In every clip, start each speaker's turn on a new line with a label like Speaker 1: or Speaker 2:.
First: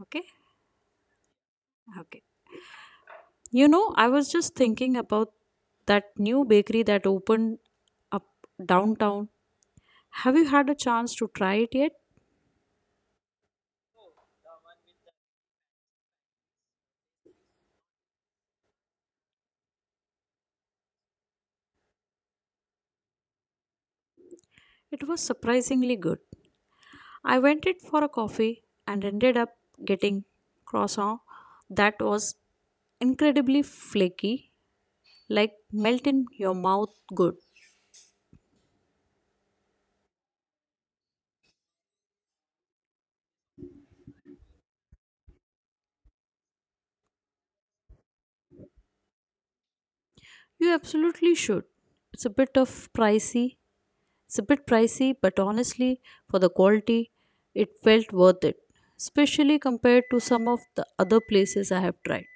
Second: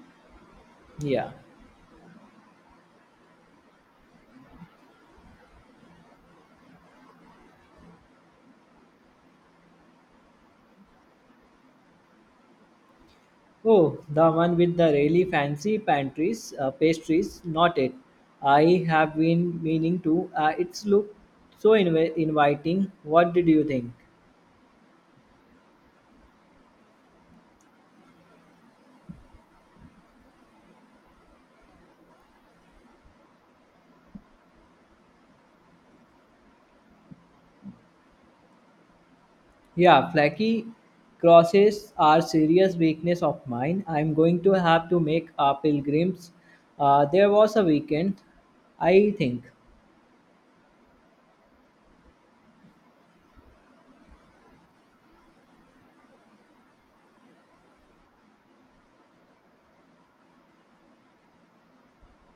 Speaker 1: Okay,
Speaker 2: Yeah.
Speaker 1: okay. You know, I was just thinking about that new bakery that opened up downtown. Have you had a chance to try it yet?
Speaker 2: Oh, the one with the really fancy pantries, pastries. Not it. I have been meaning to. It's look so inviting. What did you think?
Speaker 1: It was surprisingly good. I went in for a coffee and ended up getting croissant that was incredibly flaky, like melt in your mouth good.
Speaker 2: Yeah, flaky crosses are serious weakness of mine. I'm going to have to make a pilgrims. There was a weekend, I think.
Speaker 1: You absolutely should. It's a bit of pricey, It's a bit pricey, but honestly, for the quality, it felt worth it, especially compared to some of the other places I have tried.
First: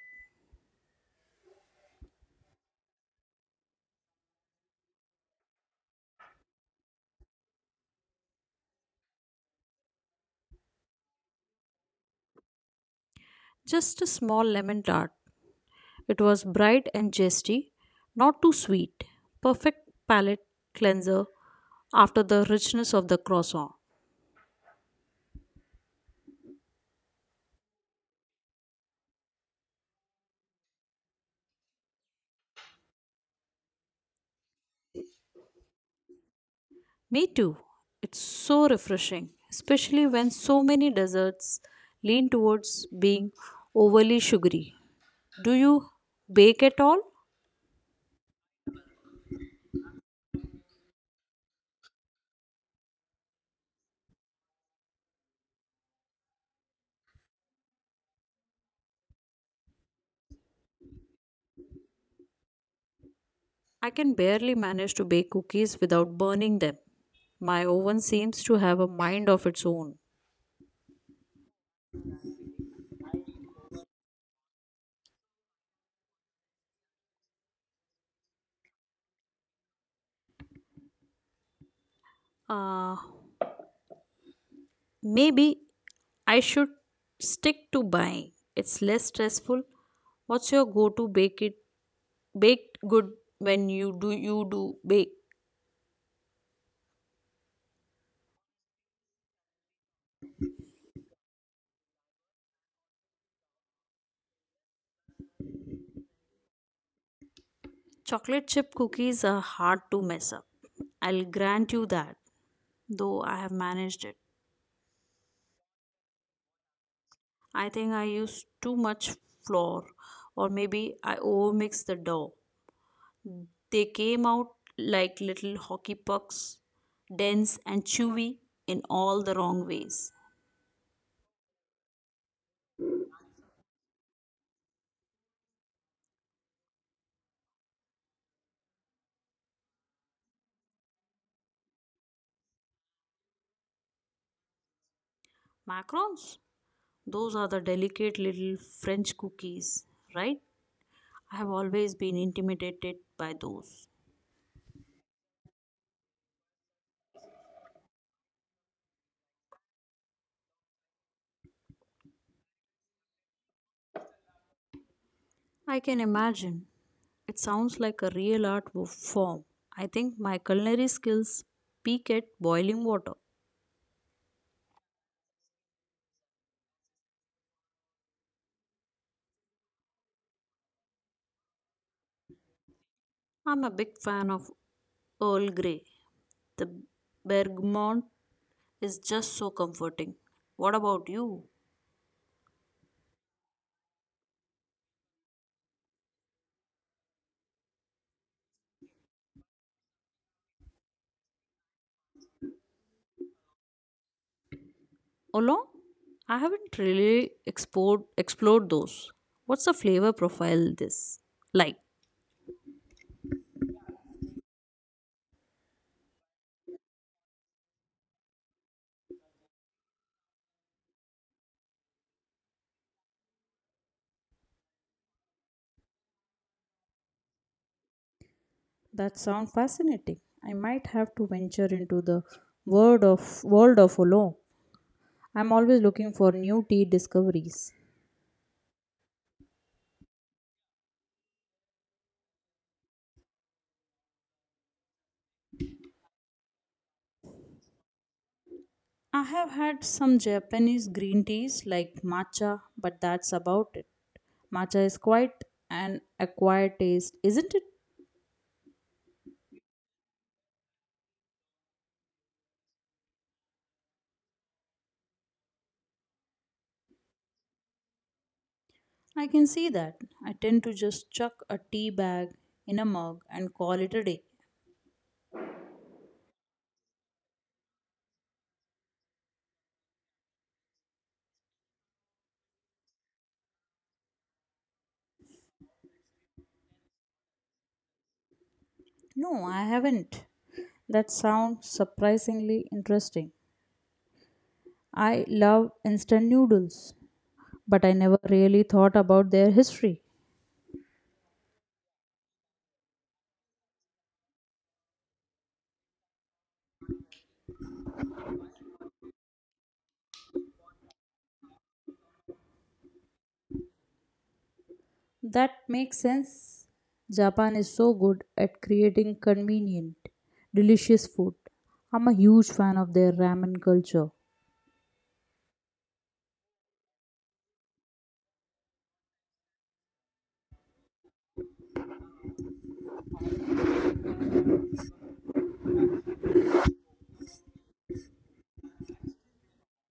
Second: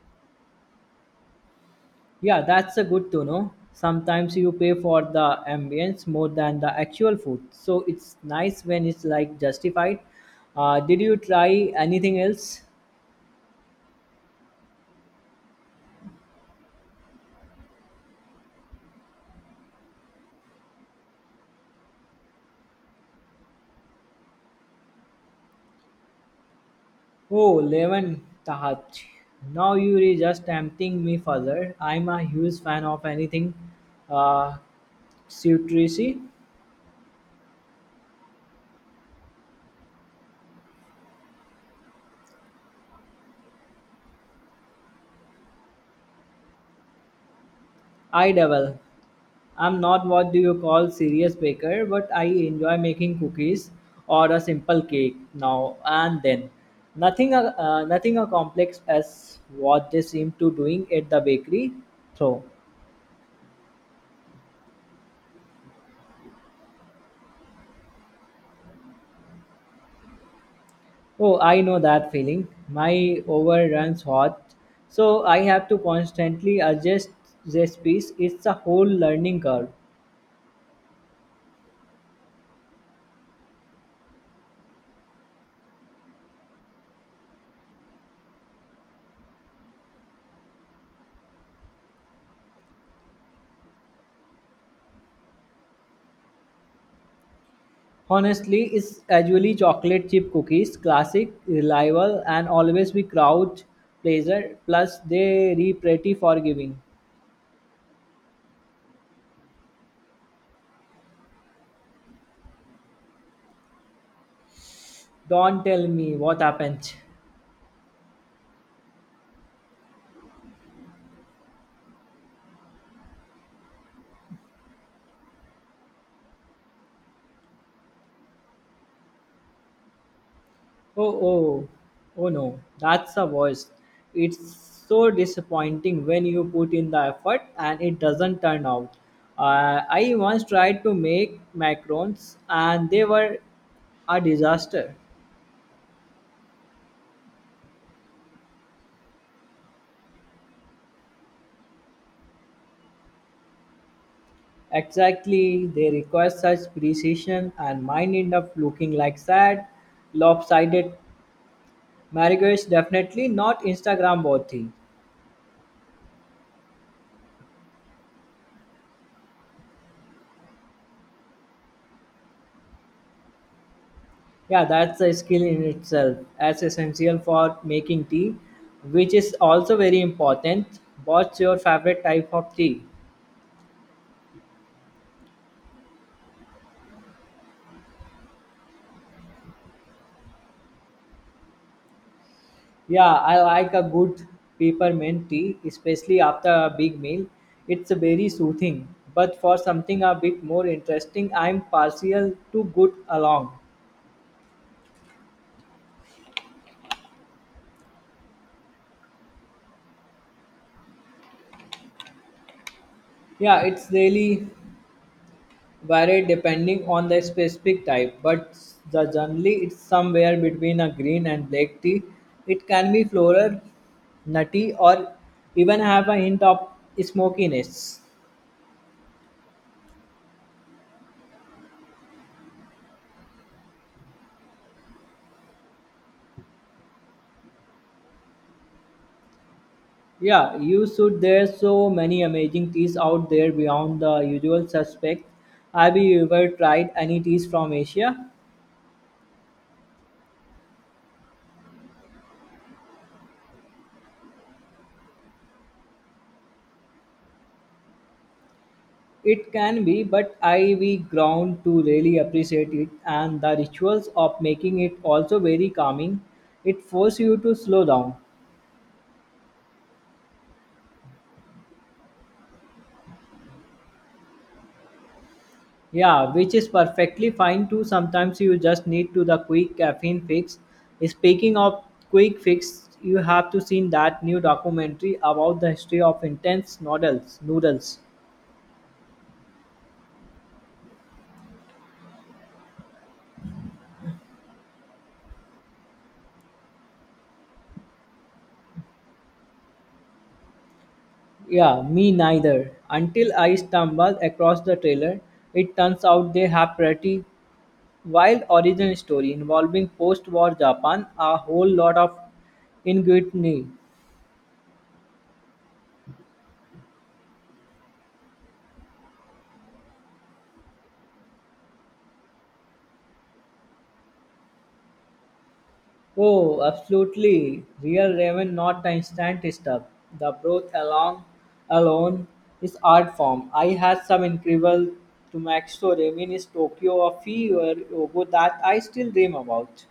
Speaker 2: Yeah, that's a good to know. Sometimes you pay for the ambience more than the actual food. So it's nice when it's like justified. Did you try anything else?
Speaker 1: Just a small lemon tart. It was bright and zesty, not too sweet. Perfect palate cleanser after the richness of the croissant.
Speaker 2: Oh, lemon tahat. Now you are just tempting me further. I'm a huge fan of anything uh, citrusy.
Speaker 1: Me too. It's so refreshing, especially when so many desserts lean towards being overly sugary. Do you bake at all?
Speaker 2: I devil. I'm not what do you call serious baker, but I enjoy making cookies or a simple cake now and then. Nothing, nothing as complex as what they seem to doing at the bakery. So,
Speaker 1: I can barely manage to bake cookies without burning them. My oven seems to have a mind of its own.
Speaker 2: oh, I know that feeling. My oven runs hot, so I have to constantly adjust recipes. It's a whole learning curve.
Speaker 1: Uh, maybe I should stick to buying. It's less stressful. What's your go-to baked good when you do bake?
Speaker 2: Honestly, it's usually chocolate chip cookies, classic, reliable, and always be crowd pleaser. Plus, they re pretty forgiving.
Speaker 1: Chocolate chip cookies are hard to mess up. I'll grant you that, though I have managed it.
Speaker 2: Don't tell me what happened.
Speaker 1: I think I use too much flour, or maybe I overmix the dough. They came out like little hockey pucks, dense and chewy in all the wrong ways.
Speaker 2: Oh oh, oh no, that's the worst. It's so disappointing when you put in the effort and it doesn't turn out. I once tried to make macarons and they were a disaster.
Speaker 1: Macarons? Those are the delicate little French cookies, right? I have always been intimidated by those.
Speaker 2: Exactly, they require such precision, and mine end up looking like sad, lopsided marriages. Definitely not Instagram worthy.
Speaker 1: I can imagine. It sounds like a real art form. I think my culinary skills peak at boiling water.
Speaker 2: Yeah, that's a skill in itself, as essential for making tea, which is also very important. What's your favorite type of tea?
Speaker 1: I'm a big fan of Earl Grey. The bergamot is just so comforting. What about you?
Speaker 2: Yeah, I like a good peppermint tea, especially after a big meal. It's very soothing. But for something a bit more interesting, I'm partial to good along.
Speaker 1: Oolong? I haven't really explored those. What's the flavor profile this like?
Speaker 2: Yeah, it's really varied depending on the specific type, but the generally it's somewhere between a green and black tea. It can be floral, nutty, or even have a hint of smokiness.
Speaker 1: That sounds fascinating. I might have to venture into the world of oolong. I'm always looking for new tea discoveries.
Speaker 2: Yeah, you should. There's so many amazing teas out there beyond the usual suspects. Have you ever tried any teas from Asia?
Speaker 1: I have had some Japanese green teas like matcha, but that's about it. Matcha is quite an acquired taste, isn't it?
Speaker 2: It can be, but I we ground to really appreciate it, and the rituals of making it also very calming. It forces you to slow down.
Speaker 1: I can see that. I tend to just chuck a tea bag in a mug and call it a day.
Speaker 2: Yeah, which is perfectly fine too. Sometimes you just need to the quick caffeine fix. Speaking of quick fix, you have to seen that new documentary about the history of intense noodles. Noodles.
Speaker 1: No, I haven't. That sounds surprisingly interesting. I love instant noodles, but I never really thought about their history.
Speaker 2: Yeah, me neither. Until I stumbled across the trailer, it turns out they have pretty Wild origin story involving post-war Japan, a whole lot of ingenuity.
Speaker 1: That makes sense. Japan is so good at creating convenient, delicious food. I'm a huge fan of their ramen culture.
Speaker 2: Oh, absolutely. Real ramen, not the instant stuff. The broth along alone is art form. I had some incredible Tumakso ramen in Tokyo a few years ago that I still dream about.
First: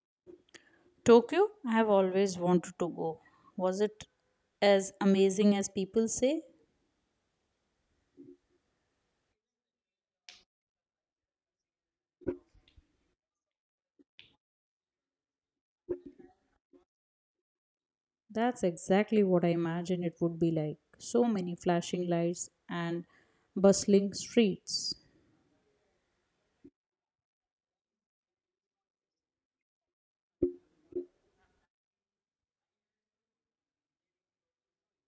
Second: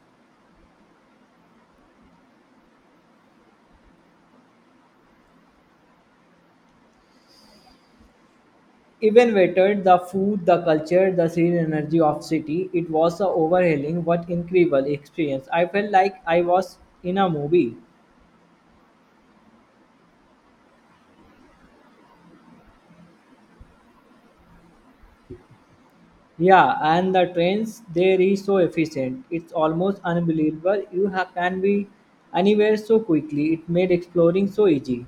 Speaker 1: Tokyo, I have always wanted to go. Was it as amazing as people say?
Speaker 2: Even better, the food, the culture, the serene energy of city. It was a overhauling but incredible experience. I felt like I was in a movie.
Speaker 1: That's exactly what I imagined it would be like. So many flashing lights and bustling streets.
Speaker 2: Yeah, and the trains there is so efficient. It's almost unbelievable. You can be anywhere so quickly. It made exploring so easy.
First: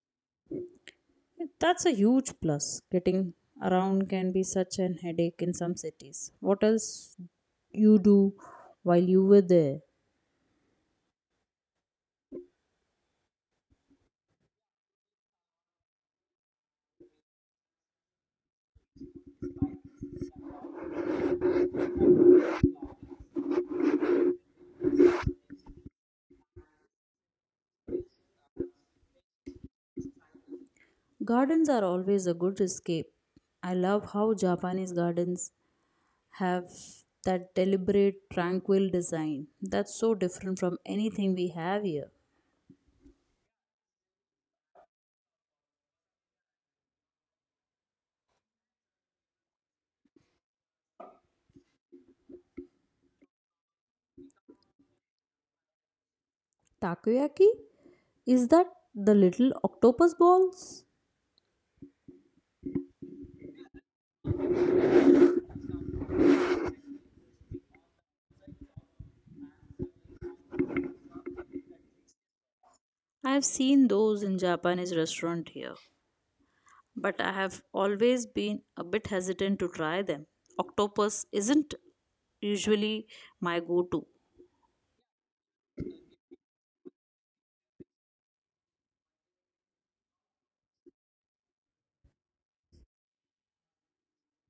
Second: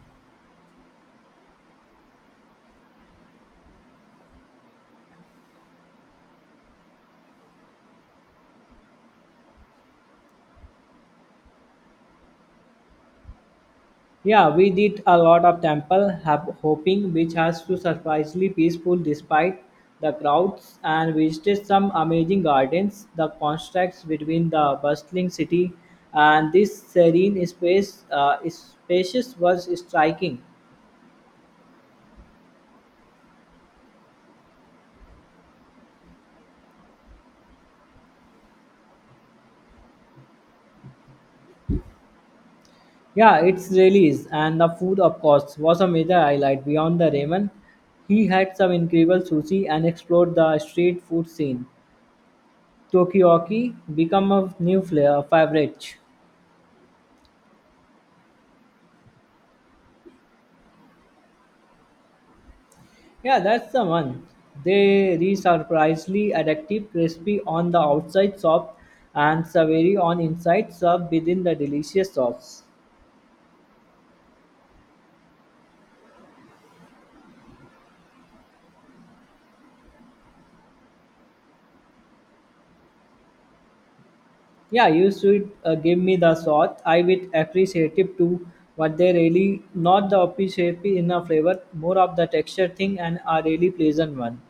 Speaker 1: That's a huge plus. Getting around can be such an headache in some cities. What else you do while you were there?
Speaker 2: Yeah, we did a lot of temple hopping, which has to surprisingly peaceful despite the crowds, and visited some amazing gardens. The contrast between the bustling city and this serene space, spacious was striking.
Speaker 1: Gardens are always a good escape. I love how Japanese gardens have that deliberate, tranquil design that's so different from anything we have here.
Speaker 2: Yeah, it's really is. And the food, of course, was a major highlight beyond the ramen. He had some incredible sushi and explored the street food scene. Tokioki become a new flair favorite.
Speaker 1: Takoyaki? Is that the little octopus balls?
Speaker 2: Yeah, that's the one. They re surprisingly addictive, crispy on the outside soft and savory on inside, served within the delicious sauce.
Speaker 1: I have seen those in Japanese restaurant here, but I have always been a bit hesitant to try them. Octopus isn't usually my go-to.
Speaker 2: Yeah, you should give me the thought. I would appreciative it too, but they really not the appreciate in a flavor, more of the texture thing and a really pleasant one.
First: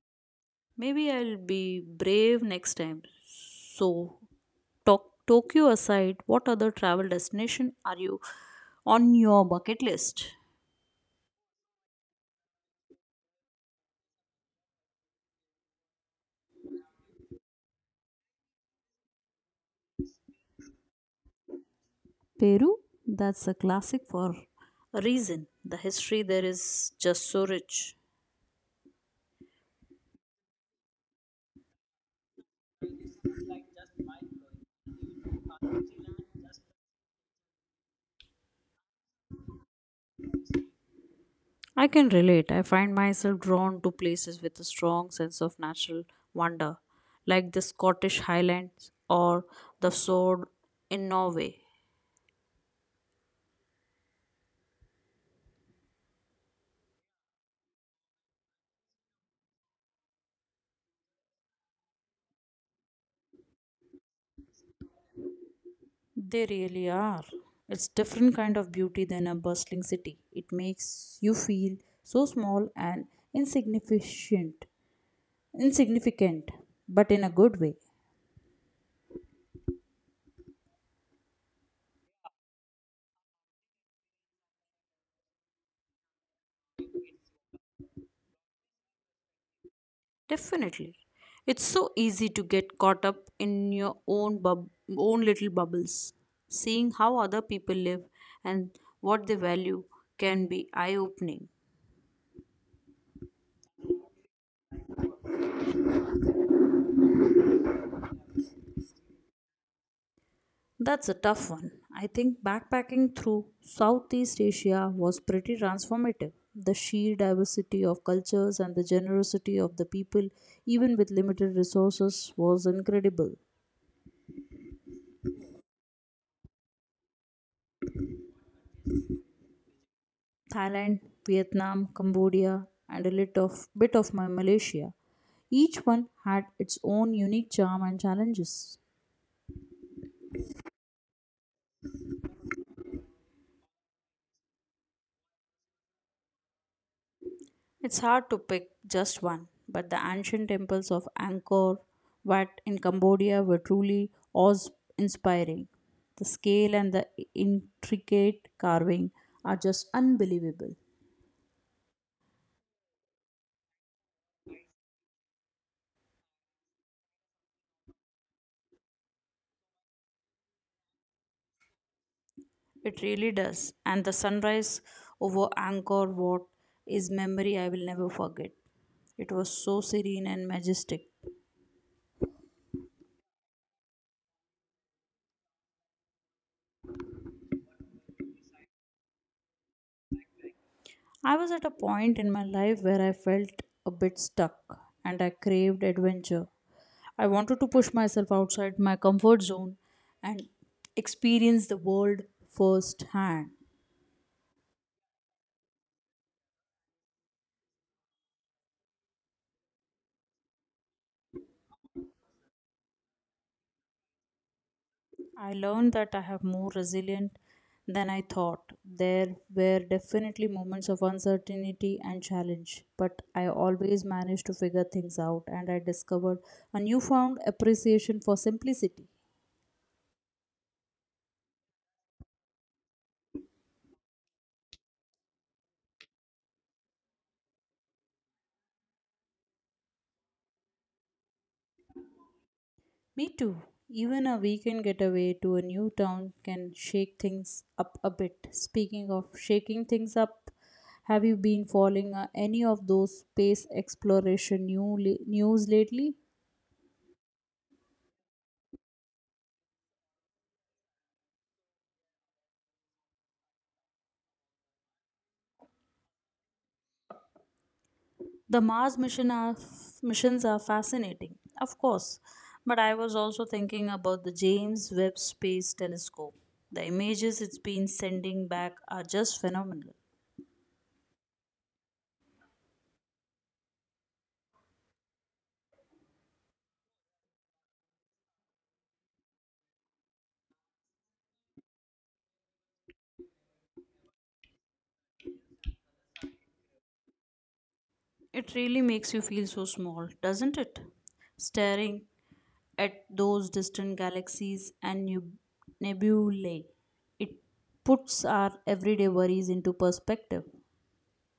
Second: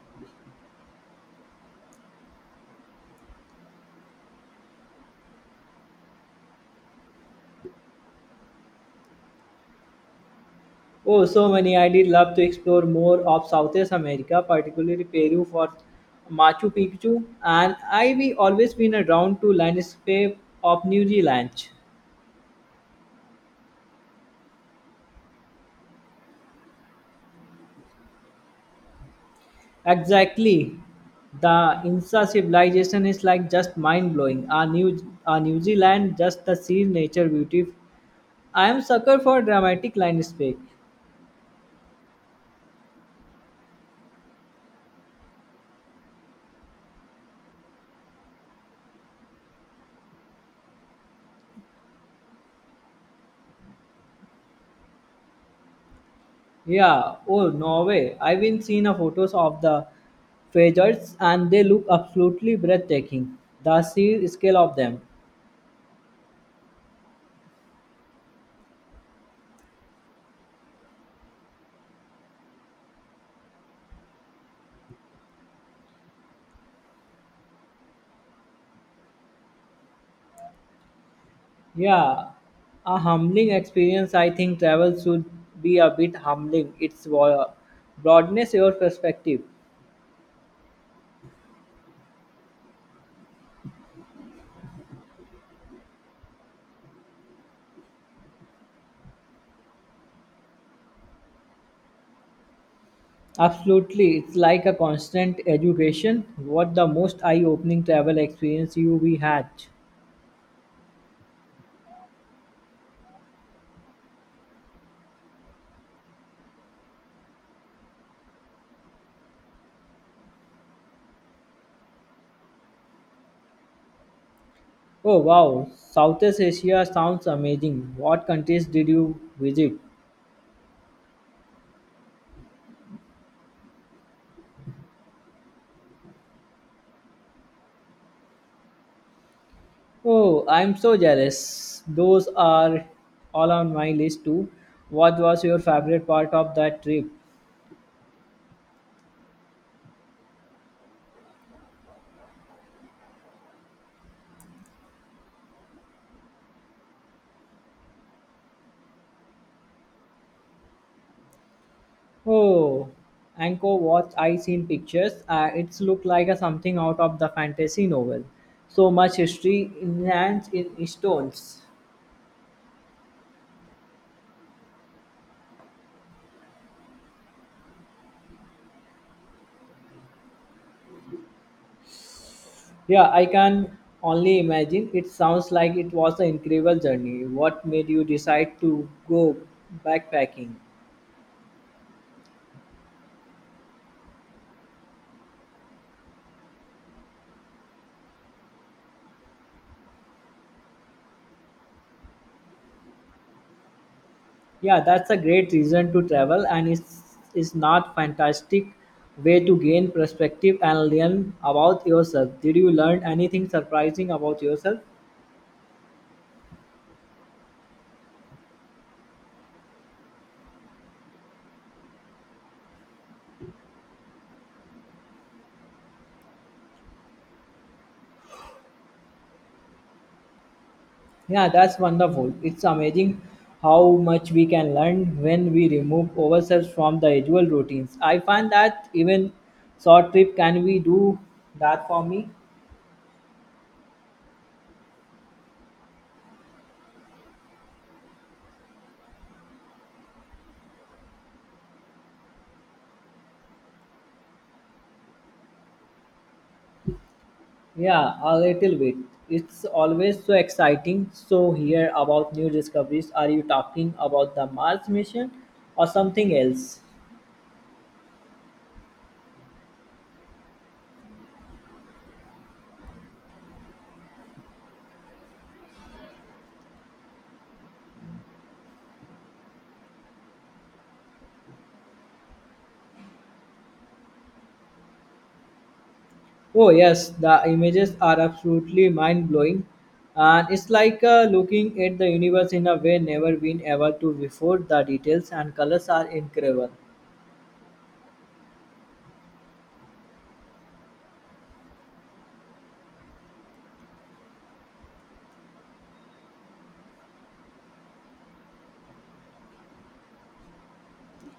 Speaker 1: Maybe I'll be brave next time. So, Tokyo aside, what other travel destination are you on your bucket list?
Speaker 2: Oh, so many! I did love to explore more of Southeast America, particularly Peru for Machu Picchu, and I we always been around to landscape of New Zealand.
Speaker 1: Peru? That's a classic for A reason the history there is just so rich.
Speaker 2: Exactly. The Inca civilization is like just mind blowing. Our New Zealand, just the sea nature beauty I am sucker for dramatic landscape.
Speaker 1: I can relate. I find myself drawn to places with a strong sense of natural wonder, like the Scottish Highlands or the Sword in Norway.
Speaker 2: Yeah. Oh, Norway. I've been seeing a photos of the fjords and they look absolutely breathtaking. The sheer scale of them.
Speaker 1: They really are. It's different kind of beauty than a bustling city. It makes you feel so small and insignificant, insignificant, but in a good way.
Speaker 2: Yeah. A humbling experience. I think travel should be a bit humbling. Broadness your perspective.
Speaker 1: Definitely. It's so easy to get caught up in your own little bubbles. Seeing how other people live and what they value can be eye-opening.
Speaker 2: Absolutely. It's like a constant education. What the most eye-opening travel experience you we had.
Speaker 1: That's a tough one. I think backpacking through Southeast Asia was pretty transformative. The sheer diversity of cultures and the generosity of the people, even with limited resources, was incredible.
Speaker 2: Oh wow, Southeast Asia sounds amazing. What countries did you visit?
Speaker 1: Thailand, Vietnam, Cambodia, and bit of my Malaysia. Each one had its own unique charm and challenges.
Speaker 2: Oh, I'm so jealous. Those are all on my list too. What was your favorite part of that trip?
Speaker 1: It's hard to pick just one, but the ancient temples of Angkor Wat in Cambodia were truly awe-inspiring. The scale and the intricate carving are just unbelievable.
Speaker 2: Oh, Angkor Wat. I seen pictures. It's looked like a something out of the fantasy novel. So much history enhanced in stones.
Speaker 1: It really does. And the sunrise over Angkor Wat is memory I will never forget. It was so serene and majestic.
Speaker 2: Yeah, I can only imagine. It sounds like it was an incredible journey. What made you decide to go backpacking?
Speaker 1: I was at a point in my life where I felt a bit stuck and I craved adventure. I wanted to push myself outside my comfort zone and experience the world firsthand.
Speaker 2: Yeah, that's a great reason to travel, and it's, is not fantastic way to gain perspective and learn about yourself. Did you learn anything surprising about yourself?
Speaker 1: I learned that I have more resilient than I thought. There were definitely moments of uncertainty and challenge, but I always managed to figure things out and I discovered a newfound appreciation for simplicity.
Speaker 2: Yeah, that's wonderful. It's amazing how much we can learn when we remove ourselves from the usual routines. I find that even short trip can we do that for me?
Speaker 1: Me too. Even a weekend getaway to a new town can shake things up a bit. Speaking of shaking things up, have you been following any of those space exploration news lately?
Speaker 2: Yeah, a little bit. It's always so exciting. So hear about new discoveries. Are you talking about the Mars mission or something else?
Speaker 1: The Mars missions are fascinating, of course, but I was also thinking about the James Webb Space Telescope. The images it's been sending back are just phenomenal.
Speaker 2: Oh yes, the images are absolutely mind blowing, and it's like looking at the universe in a way never been ever to before. The details and colors are incredible.
Speaker 1: It really makes you feel so small, doesn't it? Staring at those distant galaxies and nebulae, it puts our everyday worries into perspective.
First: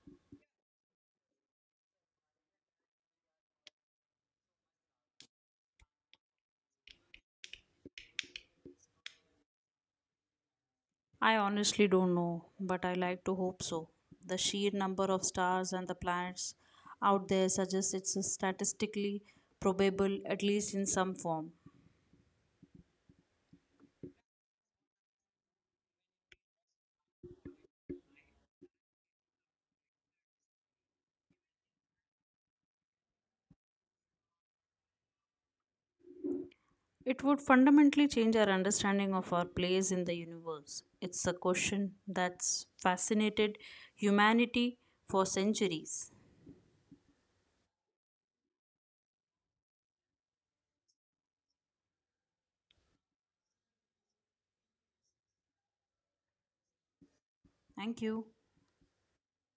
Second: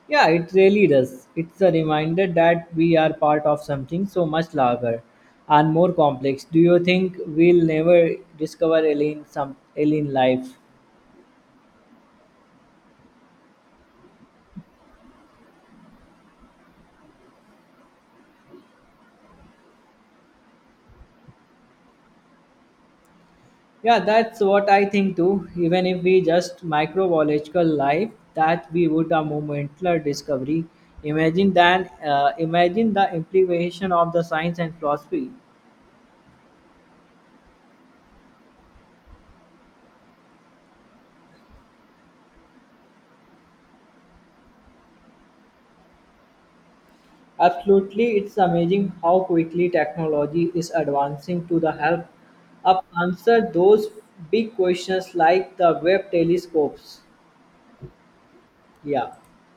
Speaker 2: Yeah, it really does. It's a reminder that we are part of something so much larger and more complex. Do you think we'll never discover alien some alien life?
Speaker 1: I honestly don't know, but I like to hope so. The sheer number of stars and the planets out there suggests it's statistically probable, at least in some form.
Speaker 2: Yeah, that's what I think too. Even if we just microbiological life, that we would a momentlar discovery. Imagine that. Imagine the implication of the science and philosophy.
Speaker 1: It would fundamentally change our understanding of our place in the universe. It's a question that's fascinated humanity for centuries.
Speaker 2: Absolutely, it's amazing how quickly technology is advancing to the help up answer those big questions like the web telescopes.
Speaker 1: Thank you.
Speaker 2: Yeah.